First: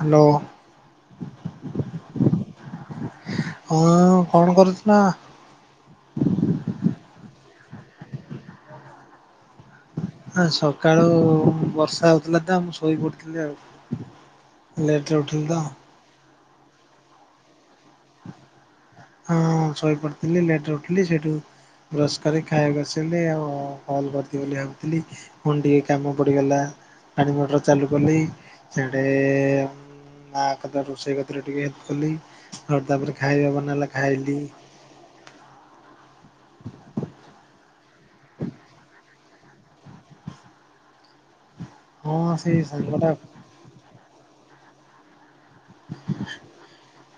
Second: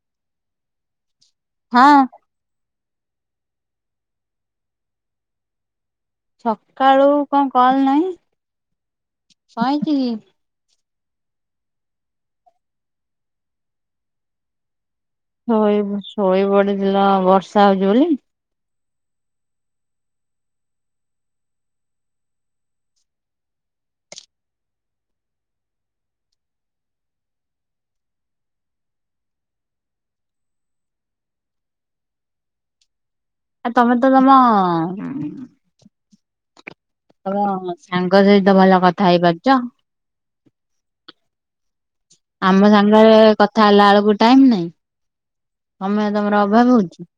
Hello. ହଁ। ହଁ କଣ କରୁଥିଲ? ସକାଳୁ କଣ କଲ ନାହିଁ କାହିଁକି? ଶୋଇଥିଲି। ହଁ ସକାଳୁ ବର୍ଷା ହଉଥିଲା ତ ମୁଁ ଶୋଇ ପଡିଥିଲି ଆଉ। ଲେଟରେ ଉଠି ଶୋଇ ଶୋଇପଡିଥିଲ ବର୍ଷା ହଉଛି ବୋଲି। ହଁ ଶୋଇ ପଡିଥିଲି ଲେଟର ଉଠିଲି ସେଇଠୁ ବ୍ରସ୍ କରି ଖାଇଆକୁ ଆସିଲି ଆଉ ହଲ୍ କରିଥ ବୋଲି ଭାବୁଥିଲି। ଫୁଣି ଟିକେ କାମ ପଡିଗଲା ପାଣି ମଟର ଚାଲୁ କଲି ସିଆଡେ ମା କଥା ରୋଷେଇ ଗତିରେ ଟିକେ ହେଲ୍ପ କଲି। [unintelligible] ତାପରେ ଖାଇବା ଆଉ ବନାଲା ତମେ ତମ ତମ ସାଙ୍ଗ ସହିତ ଭଲ କଥା ହେଇପାରୁଛ। ହଁ ସେଇ ଆମ ସାଙ୍ଗଟା ସାଙ୍ଗରେ କଥା ହେଲା ଏଳକୁ ଟାଇମ ନାଇଁ। ସମୟ ତମର ଅଭାବ ହଉଛି।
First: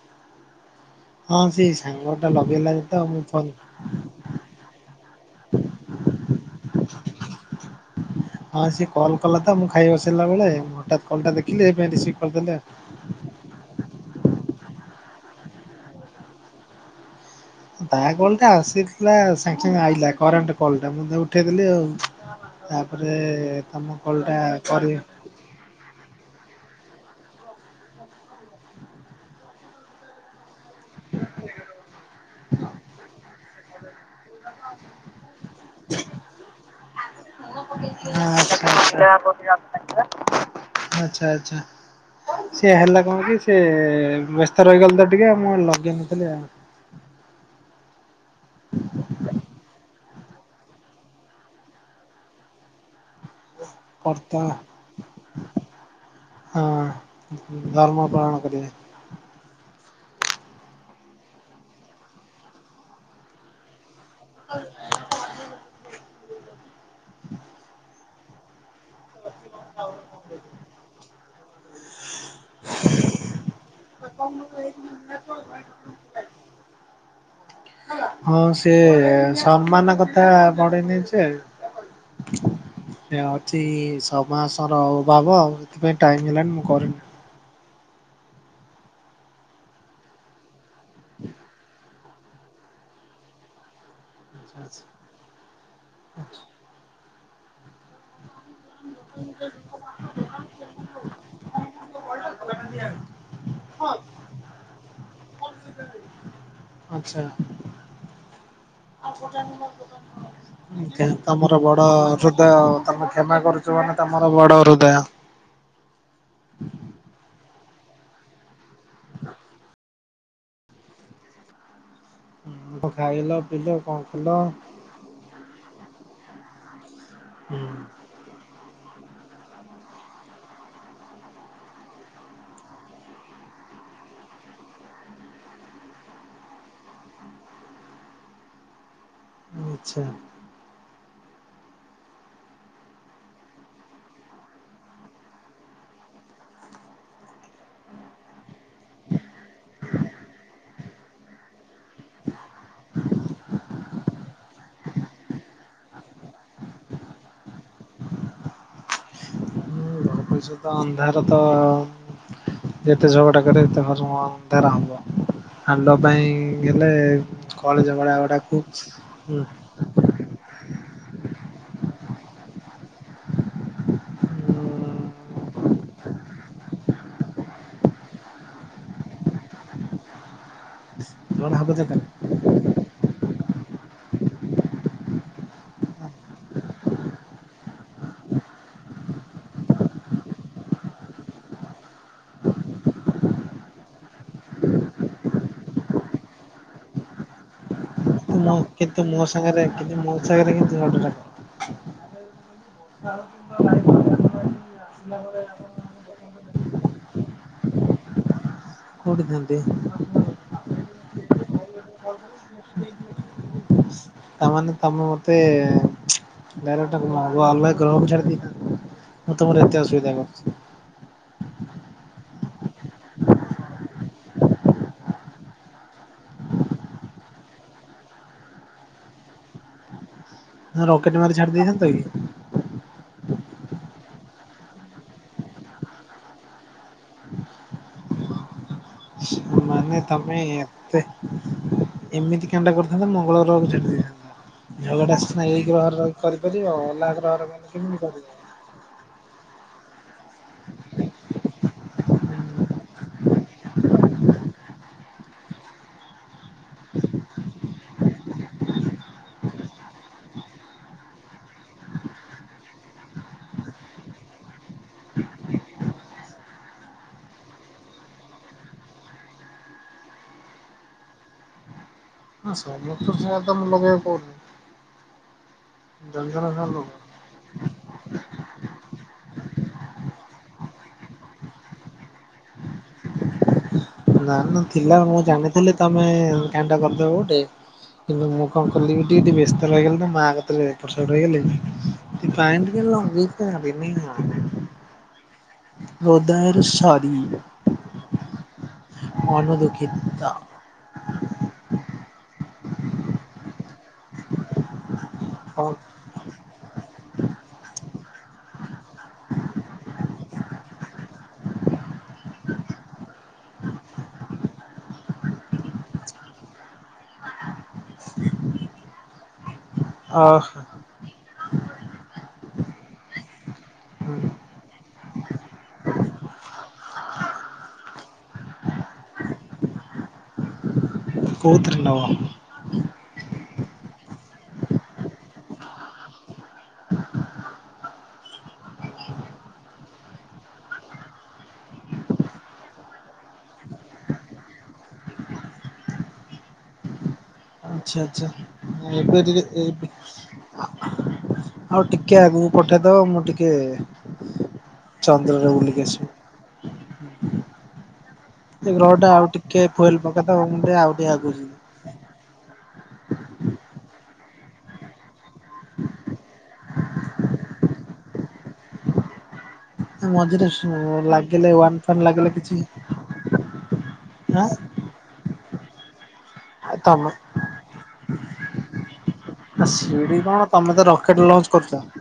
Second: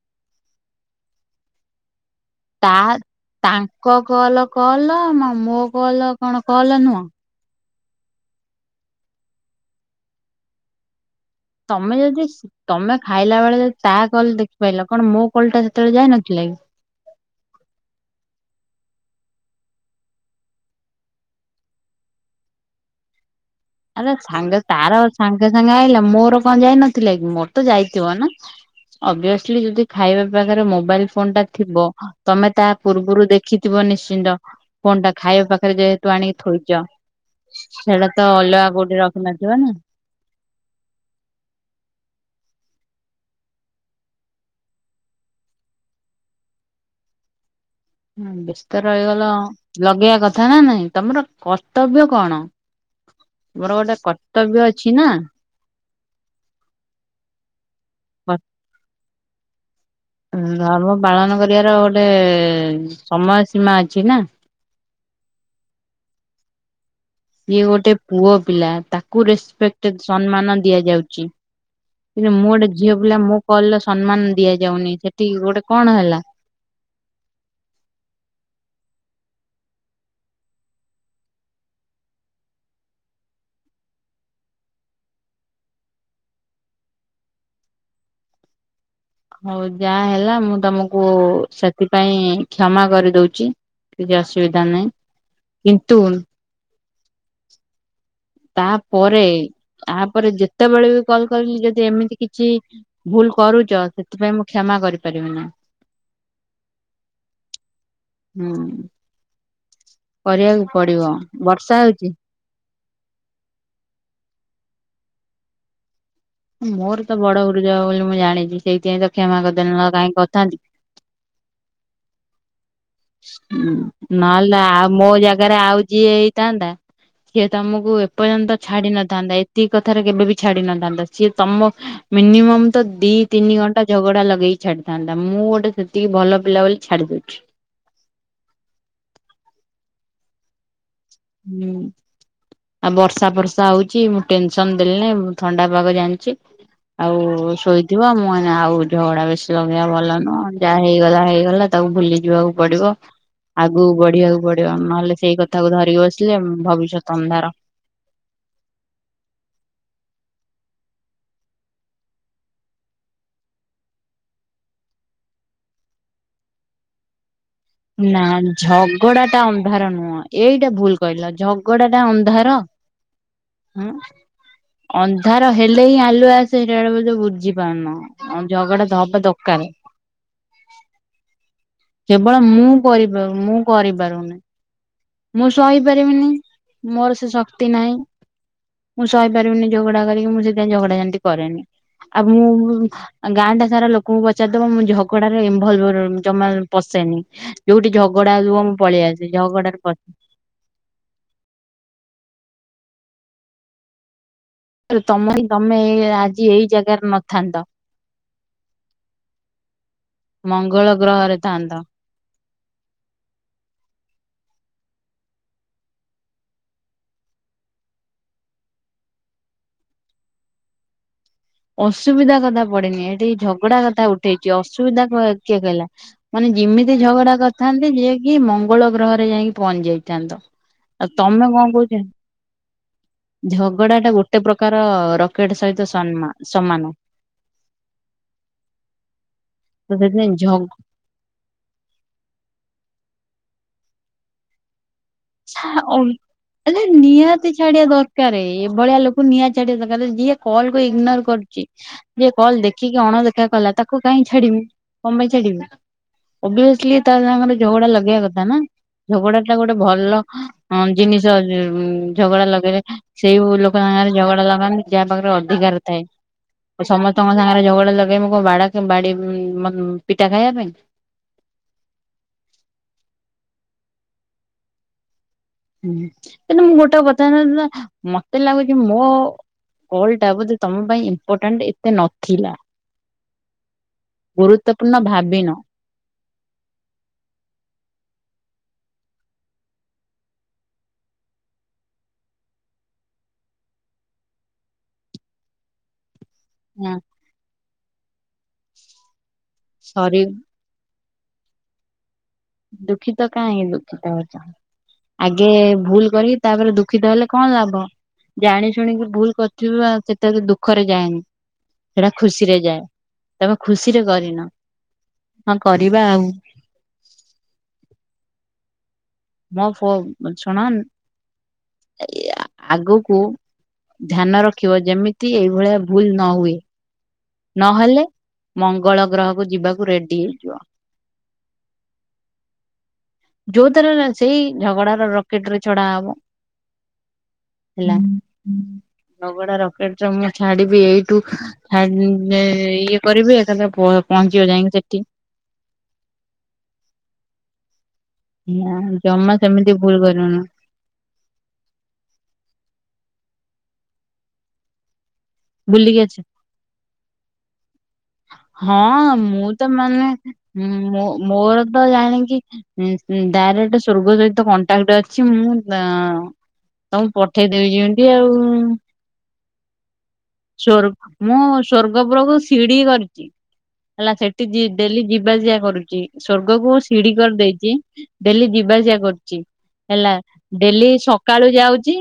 ହଁ ସେଇ ସାଙ୍ଗଟା ତା ଲଗେଇଲା ଯେତ ମୁଁ ତାଙ୍କ ଫୋନ କଲ କଲ ମୋ କଲ କଣ କଲ ନୁହଁ? ହଁ ସିଏ କଲ କଲା ମୁଁ ଖାଇ ବସିଲା ବେଳେ ମୁଁ ହଟାତ୍ କଲଟା ଦେଖି ତମେ ଯଦି ତମେ ଖାଇଲା ବେଳେ ଯଦି ତା କଲ ଦେଖିପାଇଲ କଣ ମୋ କଲଟା ସେତେବେଳେ ଯାଇ ନଥିଲା କି? ତା କଲଟା ଆସିଥିଲା ସାଙ୍ଗେ ସାଙ୍ଗେ ଆଇଲା କରେଣ୍ଟ କଲଟା ମୁ ତା ଉଠେଇଦେଲି ଆଉ। ତାପରେ ତମ ଆରେ କଲ ଟା ସାଙ୍ଗ ତାର କରି ସାଙ୍ଗେ ସାଙ୍ଗେ ଆଇଲା ମୋର କଣ ଯାଇନଥିଲା କି ମୋରତ ଯାଇଥିବ ନା। ଅବ୍ୟସଲି ଯଦି ଖାଇବା ପାକରେ ମୋବାଇଲ ଫୋନଟା ଥିବ ତମେ ତା ପୂର୍ବରୁ ଦେଖିଥିବ ନିଶ୍ଚିନ୍ତ। ଫୋନଟା ଖାଇଆ ପାଖରେ ଯେହେତୁ ଆଣିକି ଥୋଇଛ। ସେଇଟା [unintelligible] ତ ଅଲଗା କୋଉଠି ରଖିନଥିବ ନା। ଆଚ୍ଛା-ଆଚ୍ଛା। ସିଏ ହେଲା କଣ କି ସିଏ ବ୍ୟସ୍ତ ରହିଗଲି ତ ଟିକେ ମୁଁ ଲଗେଇନଥିଲି ଆଉ। ହୁଁ ବ୍ୟସ୍ତ ରହିଗଲ ଲଗେଇଆ କଥା ନା ନାଇଁ। ତମର କର୍ତ୍ତବ୍ୟ କଣ? ମୋର ଗୋଟେ କର୍ତ୍ତା କର୍ତ୍ତବ୍ୟ ଅଛି ନା। ହଁ ଧର୍ମ ପାଳନ କରିବେ। ଧର୍ମ ପାଳନ କରିବାର ଗୋଟେ ସମୟ ସୀମା ଅଛି ନା। ହ। ଯିଏ ଗୋଟେ ପୁଅ ପିଲା ତାକୁ ରେସପେକ୍ଟ ସମ୍ମାନ ଦିଆଯାଉଛି କିନ୍ତୁ ମୁଁ ଗୋଟେ ଝିଅ ପିଲା ମୋ କଲ ସମ୍ମାନ ଦିଆଯାଉନି ସେଠି ଗୋଟେ କଣ ହେଲା। ହ ହଁ ସେ ସମ୍ମାନ କଥା ପଡିନି ଯେ [unintelligible] ସେ ଅଛି ଛଅ ମାସର ଅଭାବ ଆଉ ସେଥିପାଇଁ ଟାଇମ ହେଲାଣି ମୁଁ କରିନି ହଉ ଯାହା ହେଲା ମୁଁ ତମକୁ ସେଥିପାଇଁ କ୍ଷମା କରିଦଉଛି। କିଛି ଆଚ୍ଛା ଅସୁବିଧା ନାହିଁ କିନ୍ତୁ ତାପରେ ତାପରେ ଯେତେବେଳେ ବି କଲ କରିଲି ଯଦି ଏମିତି କିଛି ଭୁଲ କରୁଛ ସେଥିପାଇଁ ମୁଁ କ୍ଷମା କରିପାରିବିନି ଆଚଛା। ହୁଁ କରିବାକୁ ପଡିବ ତମର ବଡ ବର୍ଷା ର ହ ହଉଛି। ଆଉ ତମେ କ୍ଷମା କରୁଛ ମାନ ତମର ବଡ ହୃଦୟ। ମୋର ତ ବଡ ହୃଦୟ ବୋଲି ମୁଁ ଜାଣିଛି ସେଇଥିପାଇଁ ତ କ୍ଷମା କରି ଦେଲି କାଇଁ କରି ଥାନ୍ତି। ହୁଁ ଖାଇଲ ପିଇଲ କଣ କଲ ନହେଲେ ଆଉ ମୋ ଜାଗାରେ ଆଉ ଯିଏ ହେଇଥାନ୍ତା ସିଏ ହୁଁ ତମକୁ ଏ ପର୍ଯ୍ୟନ୍ତ ଛାଡି ନଥାନ୍ତା ଏତିକି କଥାରେ କେବେ ବି ଛାଡି ନଥାନ୍ତା ସିଏ ତମ ମିନିମମ୍ ତ ଦି ତିନି ଘଣ୍ଟା ଝଗଡା ଲଗେଇକି ଛାଡିଥାନ୍ତା ମୁଁ ଗୋଟେ ଟିକେ ଭଲ ପିଲା ବୋଲି ଛାଡି ଦଉଛି। ଆଚ୍ଛା। ହୁଁ ଆଉ ବର୍ଷା ବର୍ଷା ହଉଛି ମୁଁ ଟେନସନ ଦେଲି ନାହିଁ ମୁଁ ଥଣ୍ଡା ପାଗ ଜାଣିଛି। ଆଉ ଶୋଇଥିବ ମୁଁ କଇନି ଆଉ ଝଗଡା ବେଶୀ ଲଗେଇବା ଭଲ ନୁହଁ ଯାହା ହେଇଗଲା ହେଇଗଲା। ତାକୁ ଭୁଲି ଯିବାକୁ ପଡିବ ଆଗକୁ ବଢିବାକୁ ପଡିବ ନହେଲେ ସେଇ କଥାକୁ ଧରିକି ବ ସିଲେ ଭବିଷ୍ୟତ ଅନ୍ଧାର। ଭାବିଷତ ଅନ୍ଧାର ତ। ଯେତେ ଝଗଡା କରିବ ସେତେ ହରମନ ଅନ୍ଧାର ହବ। ହାଲ ପାଇଁ ଗଲେ ନା ଝଗଡ଼ା ଟା ଅନ୍ଧାର ନୁହଁ। ଏଇଟା ଭୁଲ କହିଲ ଝଗଡା ଟା ଅନ୍ଧାର ଉଁ। ଅନ୍ଧାର ହେଲେ ହିଁ ଆଲୁଅ ଆସେ ସେଇଟା ବେଳେ ତ ବୁଝି ପାରୁନ। ହଁ ଝଗଡା ଦହବା ହବା ଦରକାର। ମୋର ହାତ ତେକନି। କେବଳ ମୁଁ କରିପାରୁ, ମୁଁ କରିପାରୁନି। ମୁଁ ସହିପାରିବିନି, ମୋର ସେ ଶକ୍ତି ନାହିଁ। ମୁଁ ସହିପାରିବିନି ଝଗଡା କରିକି, ମୁଁ ସେଇଥିପାଇଁ ଝଗଡା ଝାଣ୍ଟି କରେନି, ଆଉ ମୁଁ ଗାଁ ଟା ସାରା ଲୋକଙ୍କୁ ପଚାରିଦବ, ମୁଁ ଝଗଡାର ଇନଭଲବ୍ ରହୁନି, ଜମା ପଶେନି। ଯୋଉଠି ଝଗଡା ହୋଉଥିବା ମୁଁ ପଳେଇ ଆସେ, ଝଗଡା ରେ ପଶ୍ ଦେଖାକରିକି ଯିବା କଥା। ତମ ହ ତମେ ଆଜି ଏଇ ଜାଗାରେ ନଥାନ୍ତ। କଉଠିଥାନ୍ତି? ମଙ୍ଗଳ ଗ୍ରହରେ ଥାନ୍ତ। [unintelligible] ତା ମାନେ ତମେ ମତେ ଡାଇରେକ୍ଟ ଅଲ ଗ୍ରହକୁ ଛାଡିଦେଇଥାନ୍ତ, ମୁଁ ତମର ଏତେ ଅସୁବିଧା କରୁଛି? ଅସୁବିଧା କଥା ପଡ଼ିନି, ଏଠି ଝଗଡା କଥା ଉଠେଇଛି, ଅସୁବିଧା କିଏ କହିଲା? ମାନେ ଯେମିତି ଝଗଡା କରିଥାନ୍ତି, ଯିଏ କିି ମଙ୍ଗଳ ଗ୍ରହରେ ଯାଇକି ପହଞ୍ଚି ଯାଇଥାନ୍ତ। ଆଉ ରକେଟ ମାରି ତମେ ଛାଡି କଣ ଦେଇଥାନ୍ତ କହୁଚ କି? ଝଗଡା ଟା ଗୋଟେ ପ୍ରକାର ରକେଟ୍ ସହିତ ସନ୍ ମା ସମାନ। ତ ମାନେ ସେଥିପାଇଁ ତମେ ଝଗ ଏତେ ଏମିତି କାଣ୍ଡ କରିଥାନ୍ତ, ମଙ୍ଗଳ ଗ୍ରହକୁ ଛାଡି ଦେଇଥାନ୍ତ, ଝଗଡା ସ ନିହାତି ଗଲେ ଛାଡଆ କେମିତି କରିବ? ଦରକାର୍, ଏଭଳିଆ ଲୋକ୍ କୁ ନିଆଁ ଛାଡିବା ଦରକାର୍, ଯିଏ କଲ୍ କୁ ଇଗନୋର୍ କରୁଚି ଯିଏ କଲ୍ ଦେଖିକି ଅଣଦେଖା କଲା, ତାକୁ କାହିଁ ଛାଡିବି, କଣ ପାଇଁ ଛାଡିବି? ଓଭିଅସଲି ତା ସାଙ୍ଗରେ ଝଗଡା ଲଗେଇବା କଥା ନା, ଝଗଡା ଟା ଗୋଟେ ଭଲ ଜିନିଷ୍, ଝଗଡା ଲଗେଇଲେ ସେଇ ଲୋକ ସାଙ୍ଗରେ ଝଗଡା ଲଗାନ୍ତି, ଯାହା ପାଖରେ ଅଧିକାର ଥାଏ। ଆ ସମସ୍ତଙ୍କ ସାଙ୍ଗରେ ଝଗଡ଼ା ଲଗେଇବୁ, କ ବାଡ ବାଡି ପିଟା ଖାଇବା ପାଇଁ? ହଁ ସମସ୍ତ [unintelligible] ମୁଁ ଲଗେଇବାକୁ କହୁନି। ହୁଁ, ଜଣେ ଜଣେ କିନ୍ତୁ ସାର ମୁଁ ଲଗାଅ। ଗୋଟେ କଥା [unintelligible] ମତେ ଲାଗୁଚି ମୋ କଲ୍ ଟା, ବୋଧେ ତମ ପାଇଁ ଇମ୍ପୋର୍ଟାଣ୍ଟ୍ ଏତେ ନଥିଲା। ନା ନା ଗୁରୁତ୍ୱପୂର୍ଣ୍ଣ ଥିଲା, ମୁଁ ଭାବିନ। ଜାଣିନଥିଲି ତମେ କାଣ୍ଡ କରିଦେବ ଗୋଟେ। କି ମୁଁ କଣ କଲିିବି ଟିକେ ଟିକେ ବ୍ୟସ୍ତ ରହିଗଲି ତ, ମା କତିରେ ଏପଟ ସେପଟ ହେଇଗଲି [unintelligible] ହୃଦୟରୁ ହଁ ସରି, ଆମେ ସରି ଦୁଃଖିତ। ଦୁଃଖିତ କାହିଁ ଦୁଃଖିତ ହଉଚ, ଆଗେ ଭୁଲ୍ କରିକି, ତାପରେ ଦୁଃଖିତ ହେଲେ କଣ ଲାଭ? ଜାଣି ଶୁଣିକି ଭୁଲ୍ କରିଥିବୁ, ଆଉ ସେତରେ ଦୁଃଖରେ ଯାଏନି। ସେଟା ଖୁସିରେ ଯାଏ, ତମେ ଖୁସିରେ କରିନ, ହଁ କରିବା ଆଉ। ମୋ ଫୋନ୍, ଅ ଶୁଣନ୍, ଇଆ ଆଗକୁ ଧ୍ୟାନ ରଖିବ, ଯେମିତି ଏଇଭଳିଆ ଭୁଲ୍ ନ ହୁଏ। ନହେଲେ ମଙ୍ଗଳ ଗ୍ରହକୁ ଯିବାକୁ ରେଡି ହେଇଯିବ। କୋଉଥିରେ ନବ? ଯୋଉଥିରେ ନାଇଁ ସେଇ, ଝଗଡା ର ରକେଟ୍ ରେ ଛଡା ହବ। ହେଲା, ଝଗଡା ରକେଟ୍ ଯୋଉ ମୁଁ ଛାଡିବି ଏଇଠୁ [unintelligible] ଇଏ, ଇଏ କରିବି, ଏକାଥରେ ପହଞ୍ଚିବ ଯାଇକି ସେଠି। ଆଛା ଆଛା, ଏ ଏବେ ଜମା ଟିକେ ସେମିତି ଭୁଲ କରିବୁନୁ [unintelligible] ଆଉ ଟିକେ ଆଗକୁ ପଠେଇଦବ ମୁଁ ଟିକେ ଚନ୍ଦ୍ରରେ ବୁଲିକି ଆସିବି। ଏ ହଁ, ଗ୍ରହ ଟା ଆଉ ମୁଁ ଟିକେ ତ ଫୁଏଲ ମାନେ, ପକେଇଦବ ମୁଁ ଟିକେ ଆଉ ମୋ ଟିକେ ଆଗକୁ ମୋର ଯିବି। [unintelligible] ଜାଣିକି, ଡାଇରେକ୍ଟ ସ୍ବର୍ଗ ସହିତ କଣ୍ଟାକ୍ଟ ଅଛି ମୁଁ ତ ତମକୁ ପଠେଇଦେବି ଯେମିତି ଆଉ। ମଝିରେ ସ୍ୱର୍ଗ୍, ମୁଁ ଲାଗିଲେ ୱାନ ଫାନ ଲାଗିଲେ ସ୍ୱର୍ଗପୁରକୁ କିଛି ସିଡ଼ି କରିଚି ହେଲା, ସେଠି ଆଁ ଯି ଡେଲି ଯିବାସିବା କରୁଚି, ସ୍ଵର୍ଗକୁ ଆଉ ସିଡି ତମେ କରିଦେଇଚି, ଡେଲି ଯିବାସିିବା କରୁଚି। ଆ ହେଲା, ସିଡି କଣ ତମେ ତ ଡେଲି ରକେଟ ଲଞ୍ଚ ସକାଳୁ କରୁଛ। ଯାଉଚି,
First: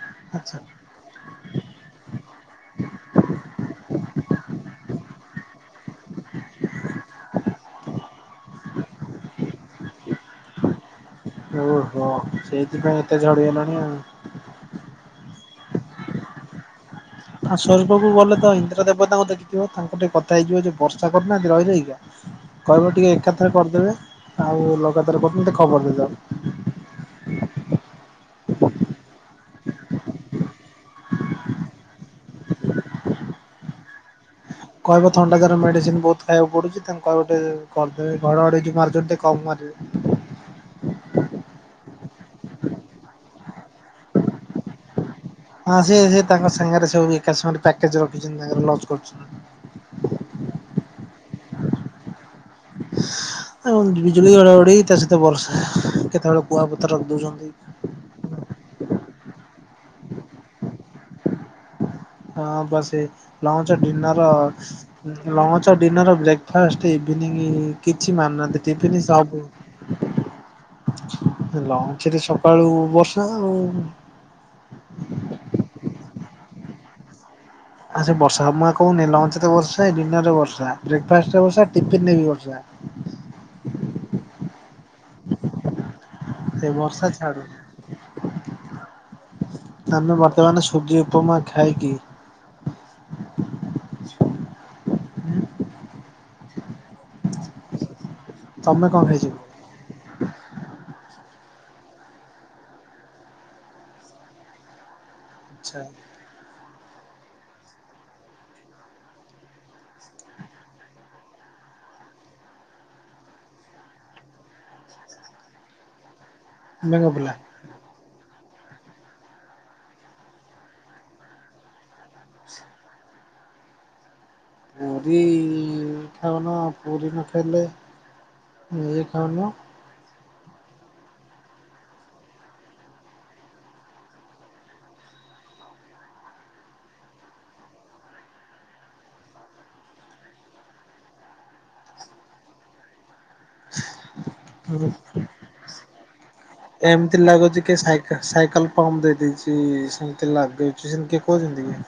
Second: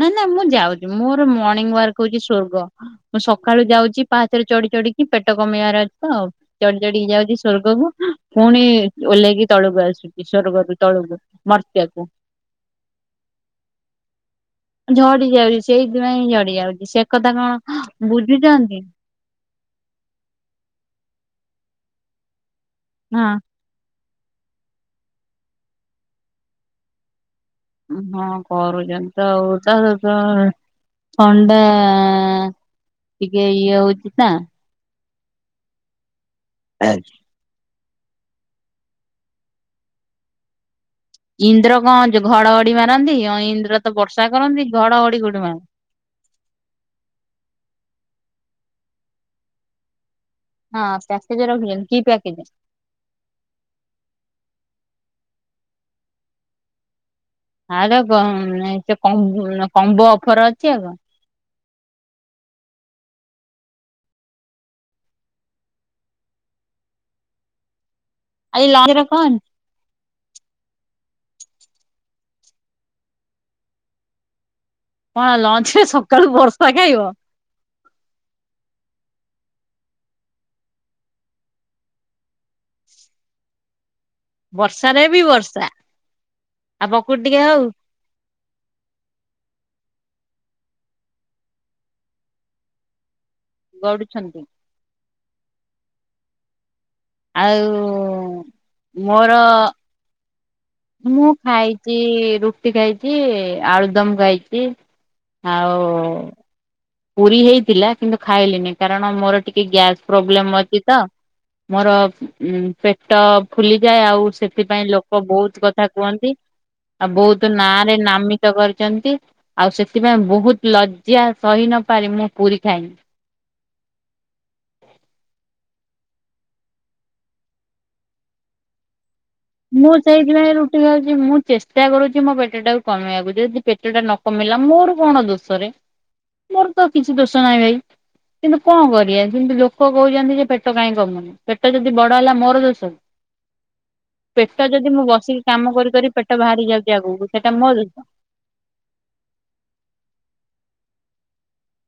ନା ନା ମୁଁ ଆଚ୍ଛା ଯାଉ ମୋର ମର୍ଣ୍ଣିଂ ୱାର୍କ୍ ହଉଚି ସ୍ୱର୍ଗ। ମୁଁ ସକାଳୁ ଯାଉଚା ପାହାଥରେ ଚଢି ଚଢିକି, ପେଟ କମେଇବାରେ ଅଛି ତ ଚଢି ଚଢିକି ଯାଉଚି ସ୍ଵର୍ଗକୁ, ପୁଣି ଓହ୍ଲେଇକି ତଳକୁ ଆସୁଚି ସ୍ଵର୍ଗରୁ ତଳକୁ। ଓହୋ ମର୍ତ୍ୟକୁ। ସେଇଥିପାଇଁ ଏତେ ଝଡି ଗଲଣି ଆଉ? ଝଡି ଯାଉଚି, ସେଇଥିପାଇଁ ହିଁ ଝଡି ଯାଉଚି, ସେ କଥା କଣ ଆଉ ସ୍ୱର୍ଗ କୁ ଗଲେ ତ, ବୁଝୁଛନ୍ତି ଇନ୍ଦ୍ରଦେବତାଙ୍କୁ ଦେଖି ଥିବ, ତାଙ୍କୁ ଟିକେ କଥା ହେଇଯିବ, ଯୋଉ ବର୍ଷା କରୁ ନାହାନ୍ତି ରହିରହିକା, କହିବ ଟିକେ ହଁ। ଏକାଥରେ କରିଦେବେ, ଆଉ ଲଗାତାର [unintelligible] ମତେ ଖବର ଦେଇଦବ। ହଁ କରୁଚନ୍ତି ତ ଆଉ, ତା [unintelligible] ଥଣ୍ଡା ଆ, ଟିକେ ଇଏ ହଉଚି ନା? କହିବ ଥଣ୍ଡା କାର ମେଡିସିନ୍ ବହୁତ୍ ଖାଇବାକୁ ପଡୁଚି, ତାଙ୍କୁ କହିବ ଟେ କରିଦେବେ, ଘଡ଼ଘଡି ଯୋଉ ମାରୁଚନ୍ତି ଟିକେ କମ୍ ମାରିବେ। ଇନ୍ଦ୍ର କଣ ଘଡଘଡି ମାରନ୍ତି? ଇନ୍ଦ୍ର ତ ବର୍ଷା କରନ୍ତି, ଘଡ ଘଡି କୋଉଠି ମାରନ୍ତି? ହଁ ସେ ସେ ତାଙ୍କ ସାଙ୍ଗରେ ସବୁ ଏକା ସମୟରେ ପ୍ୟାକେଜ୍ ରଖିଚନ୍ତି, ତାଙ୍କର ଲଜ୍ କରୁଚନ୍ତି। ହଁ ପ୍ୟାକେଜ୍ ରଖିଚନ୍ତି, କି ପ୍ୟାକେଜ୍? ବିଜୁଳିଘଡଘଡି ତା ସହିତ ବର୍ଷା, କେତେବେଳେ କୁଆପଥର ରଖି ଦଉଚନ୍ତି। ଆର କ କମ୍ କମ୍, କମ୍ବୋ ଅଫର୍ ଅଛି ଆଉ କଣ? ହଁ ପା ସେ, lunch dinner lunch, dinner, breakfast, evening, କିଛି ମାନୁନାହାନ୍ତି, ଆଜି ଲଞ୍ଚ ଟିଫିନ୍ ରେ କଣ? ସବୁ। ଲଞ୍ଚ୍ ରେ ସକାଳୁ ବର୍ଷା ଆଉ କଣ ଲଞ୍ଚ୍ ରେ ସକାଳୁ ବର୍ଷା ଖାଇବ? ଆ ସେ ବର୍ଷା, ମୁଁ କହୁନି ଲଞ୍ଚ୍ ରେ ବର୍ଷା, ଡିନର୍ ରେ ବର୍ଷା, ବ୍ରେକ୍ ଫାଷ୍ଟରେ ବର୍ଷା, ଟିଫିନ୍ ରେ ବି ବର୍ ଯା ବର୍ଷାରେ ବି ବର୍ଷା, ସେ ଆଉ ବର୍ଷା ପକୁଡି ଟିକେ ଛାଡୁନି ହଉ? ଆମେ ବର୍ତ୍ତମାନ୍ ସୁଜି ଉପମା ଖାଇ କି ଗଡୁଛନ୍ତି। ଆଉ ତମେ କଣ ମୋର ଖାଇଚ? ମୁଁ ଖାଇଚି, ରୁଟି ଖାଇଚି, ଆଳୁଦମ୍ ଖାଇଚି। ଆଚ୍ଛା ଆଉ ପୁରୀ ହେଇଥିଲା କିନ୍ତୁ ଖାଇଲିନି, କାରଣ ମୋର ଟିକେ ଗ୍ୟାସ୍ ପ୍ରୋବ୍ଲେମ୍ ଅଛି ତ? ମୋର ଉ ପେଟ ଫୁଲିଯାଏ ଆଉ ସେଥିପାଇଁ ଲୋକ ବହୁତ କଥା କୁହନ୍ତି। ତମେ ଆଉ କଣ ଖାଇଲ? ବହୁତ ନାଁରେ ନାମିତ କରିଚନ୍ତି ଆଉ ସେଥିପାଇଁ ବହୁତ୍ ଲଜ୍ଜା ସହି ନ ପାରି ମୁଁ ପୁରୀ ଖାଇନି। ପୁରୀ ଖାଉନ, ପୁରୀ ନ ଖାଇଲେ [unintelligible] ଖାଉନ? ମୁଁ ସେଇଥିପାଇଁ ରୁଟି ଖାଉଛି ମୁଁ ଚେଷ୍ଟା କରୁଛି ମୋ ପେଟ ଟାକୁ କମେଇବାକୁ ଯଦି ପେଟଟା ନ କମିଲା ମୋର କଣ ଦୋଷରେ ମୋର ତ କିଛି ଦୋଷ ନାହିଁ ଭାଇ। କିନ୍ତୁ କଣ କରିବା କିନ୍ତୁ ଲୋକ କହୁଛନ୍ତି ଯେ ପେଟ କାହିଁ କମୁନି ପେଟ ଯଦି ବଡ ହେଲା ମୋର ଦୋଷ ପେଟ ଯଦି ମୁଁ ବସିକି କାମ କରିିକି ପେଟ ବାହାରି ଯାଉ ଏମିତି ଲାଗୁଛି କି ସାଇ ସାଇକେଲ ପମ ଦେଇ ଦେଇଛି ସେନ୍ତି ଲାଗୁଚି ସେମିତି କହୁଛନ୍ତି କି?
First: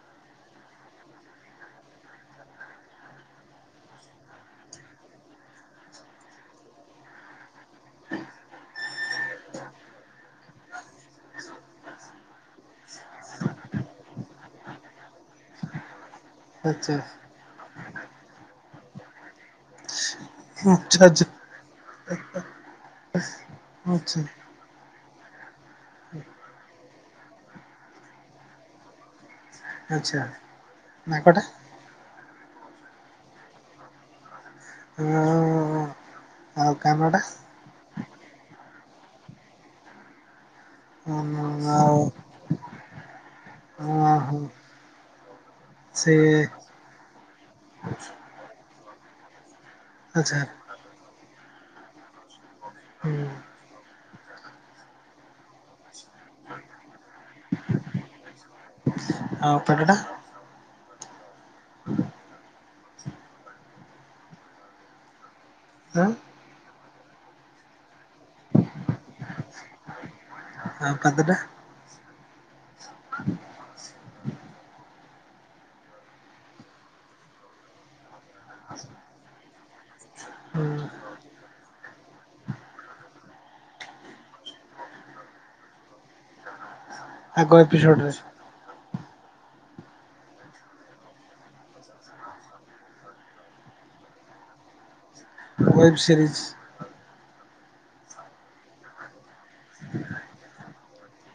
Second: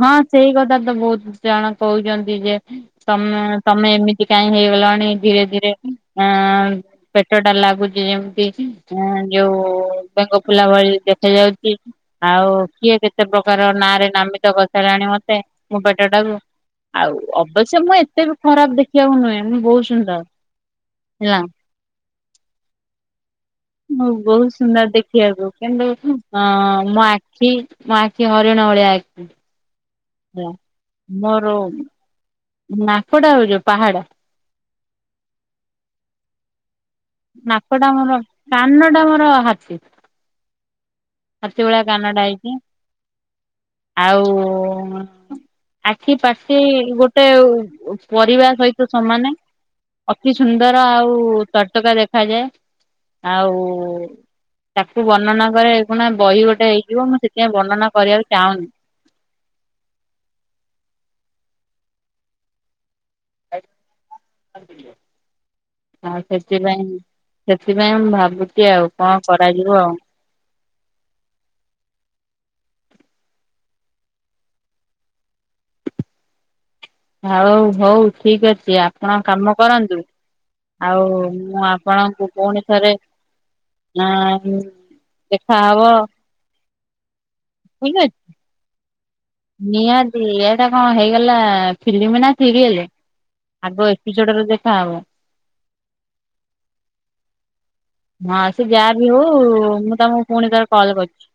ହଁ ସେଇ କଥା ତ ବହୁତ ଜଣ କହୁଛନ୍ତି ଯେ ତମେ ତମେ ଏମିତି କାହିଁ ହେଇଗଲାଣି ଧୀରେ ଧୀରେ ଆ ପେଟ ଟା ଲାଗୁଛି ଯେମିତି ଯୋଉ ବେଙ୍ଗ ଫୁଲା ଭଳି ଦେଖା ଯାଉଛି। ଆଉ କିଏ କେତେ ପ୍ରକାର ନାଁ ରେ ନାମି ଗତ କଥାରେ ଆଣି ମତେ ମୁଁ ପେଟ ଟାକୁ ଆଚ୍ଛା ଆଉ ଅବଶ୍ୟ ମୁଁ ଏ ଏତେ ବି ଖରାପ ଦେଖିବାକୁ ନୁହେଁ ମୁଁ ବହୁତ ସୁନ୍ଦର। ଆଛା ଛା। ହେଲା ହଁ ବହୁତ ସୁନ୍ଦର ଦେଖିବାକୁ କିନ୍ତୁ ମୋ ଆଖି ମୋ ଆଖି ହରିଣ ଭଳିଆ ଆଖି। ଆଚ୍ଛା ହ ନାକଟା ମୋର ନାକଟା ହଉ ଯୋଉ ପାହାଡ ହ ଆଉ କାନଟା ନାକ ଟା ଆ ମୋର କାନ ଟା ମୋର ହାତୀ। ହାତୀ ଭଳିଆ ଆଉ କାନ ଟା ହେଇଛିି ଆଉ ଓହୋ ଆଖି ସେ ପାଠି ଗୋଟେ ପରିବା ସହିତ ସମାନେ ଅତି ଆଚ୍ଛା ସୁନ୍ଦର। ଆଉ ତର୍ଟକା ଦେଖାଯାଏ ହୁଁ ଆଉ ତାକୁ ବର୍ଣ୍ଣନା କରେ ଏହି ଖୁଣା ବହି ଗୋଟେ ହେଇଯିବ ମୁଁ ସେଥିପାଇଁ ବର୍ଣ୍ଣନା କରିବାକୁ ଚାହୁଁନି। ହଁ ପେଟଟା [unintelligible] ଆଉ ସେଥିପାଇଁ ସେଥିପାଇଁ ମୁଁ ଭାବୁଛି ଆଉ କଣ କରାଯିବ ଆଉ। ଆଉ ପାଦଟା। ହଉ ହଉ ଠିକ ଅଛି ଆପଣ କାମ କରନ୍ତୁ। ହୁଁ ଆଉ ମୁଁ ଆପଣଙ୍କୁ ପୁଣି ଥରେ ନାଁ ଦେଖା ହବ। ଆଗ ଏପିସୋଡ ରେ। ନିହାତି ଏଇଟା କଣ ହେଇଗଲା ଫିଲ୍ମ ନା ସିରିଏଲ। ଆଗ ଏପିସଡରେ ଦେଖା ହବ। Web series. ହଁ ସେ ଯାହା ବିି ହଉ ମୁଁ ତମକୁ ପୁଣି ଥରେ କଲ୍ କରିୁଛି।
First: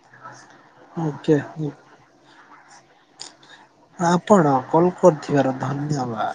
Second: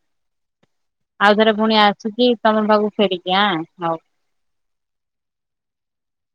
ଆଉ ଓକେ ଥର ପୁଣି ଆସୁଛିି ତମ ପାଖକୁ ଫେରିକି ଆଁ। ଆପଣ କଲ୍ କରିଥିବାର ଧନ୍ୟବାଦ।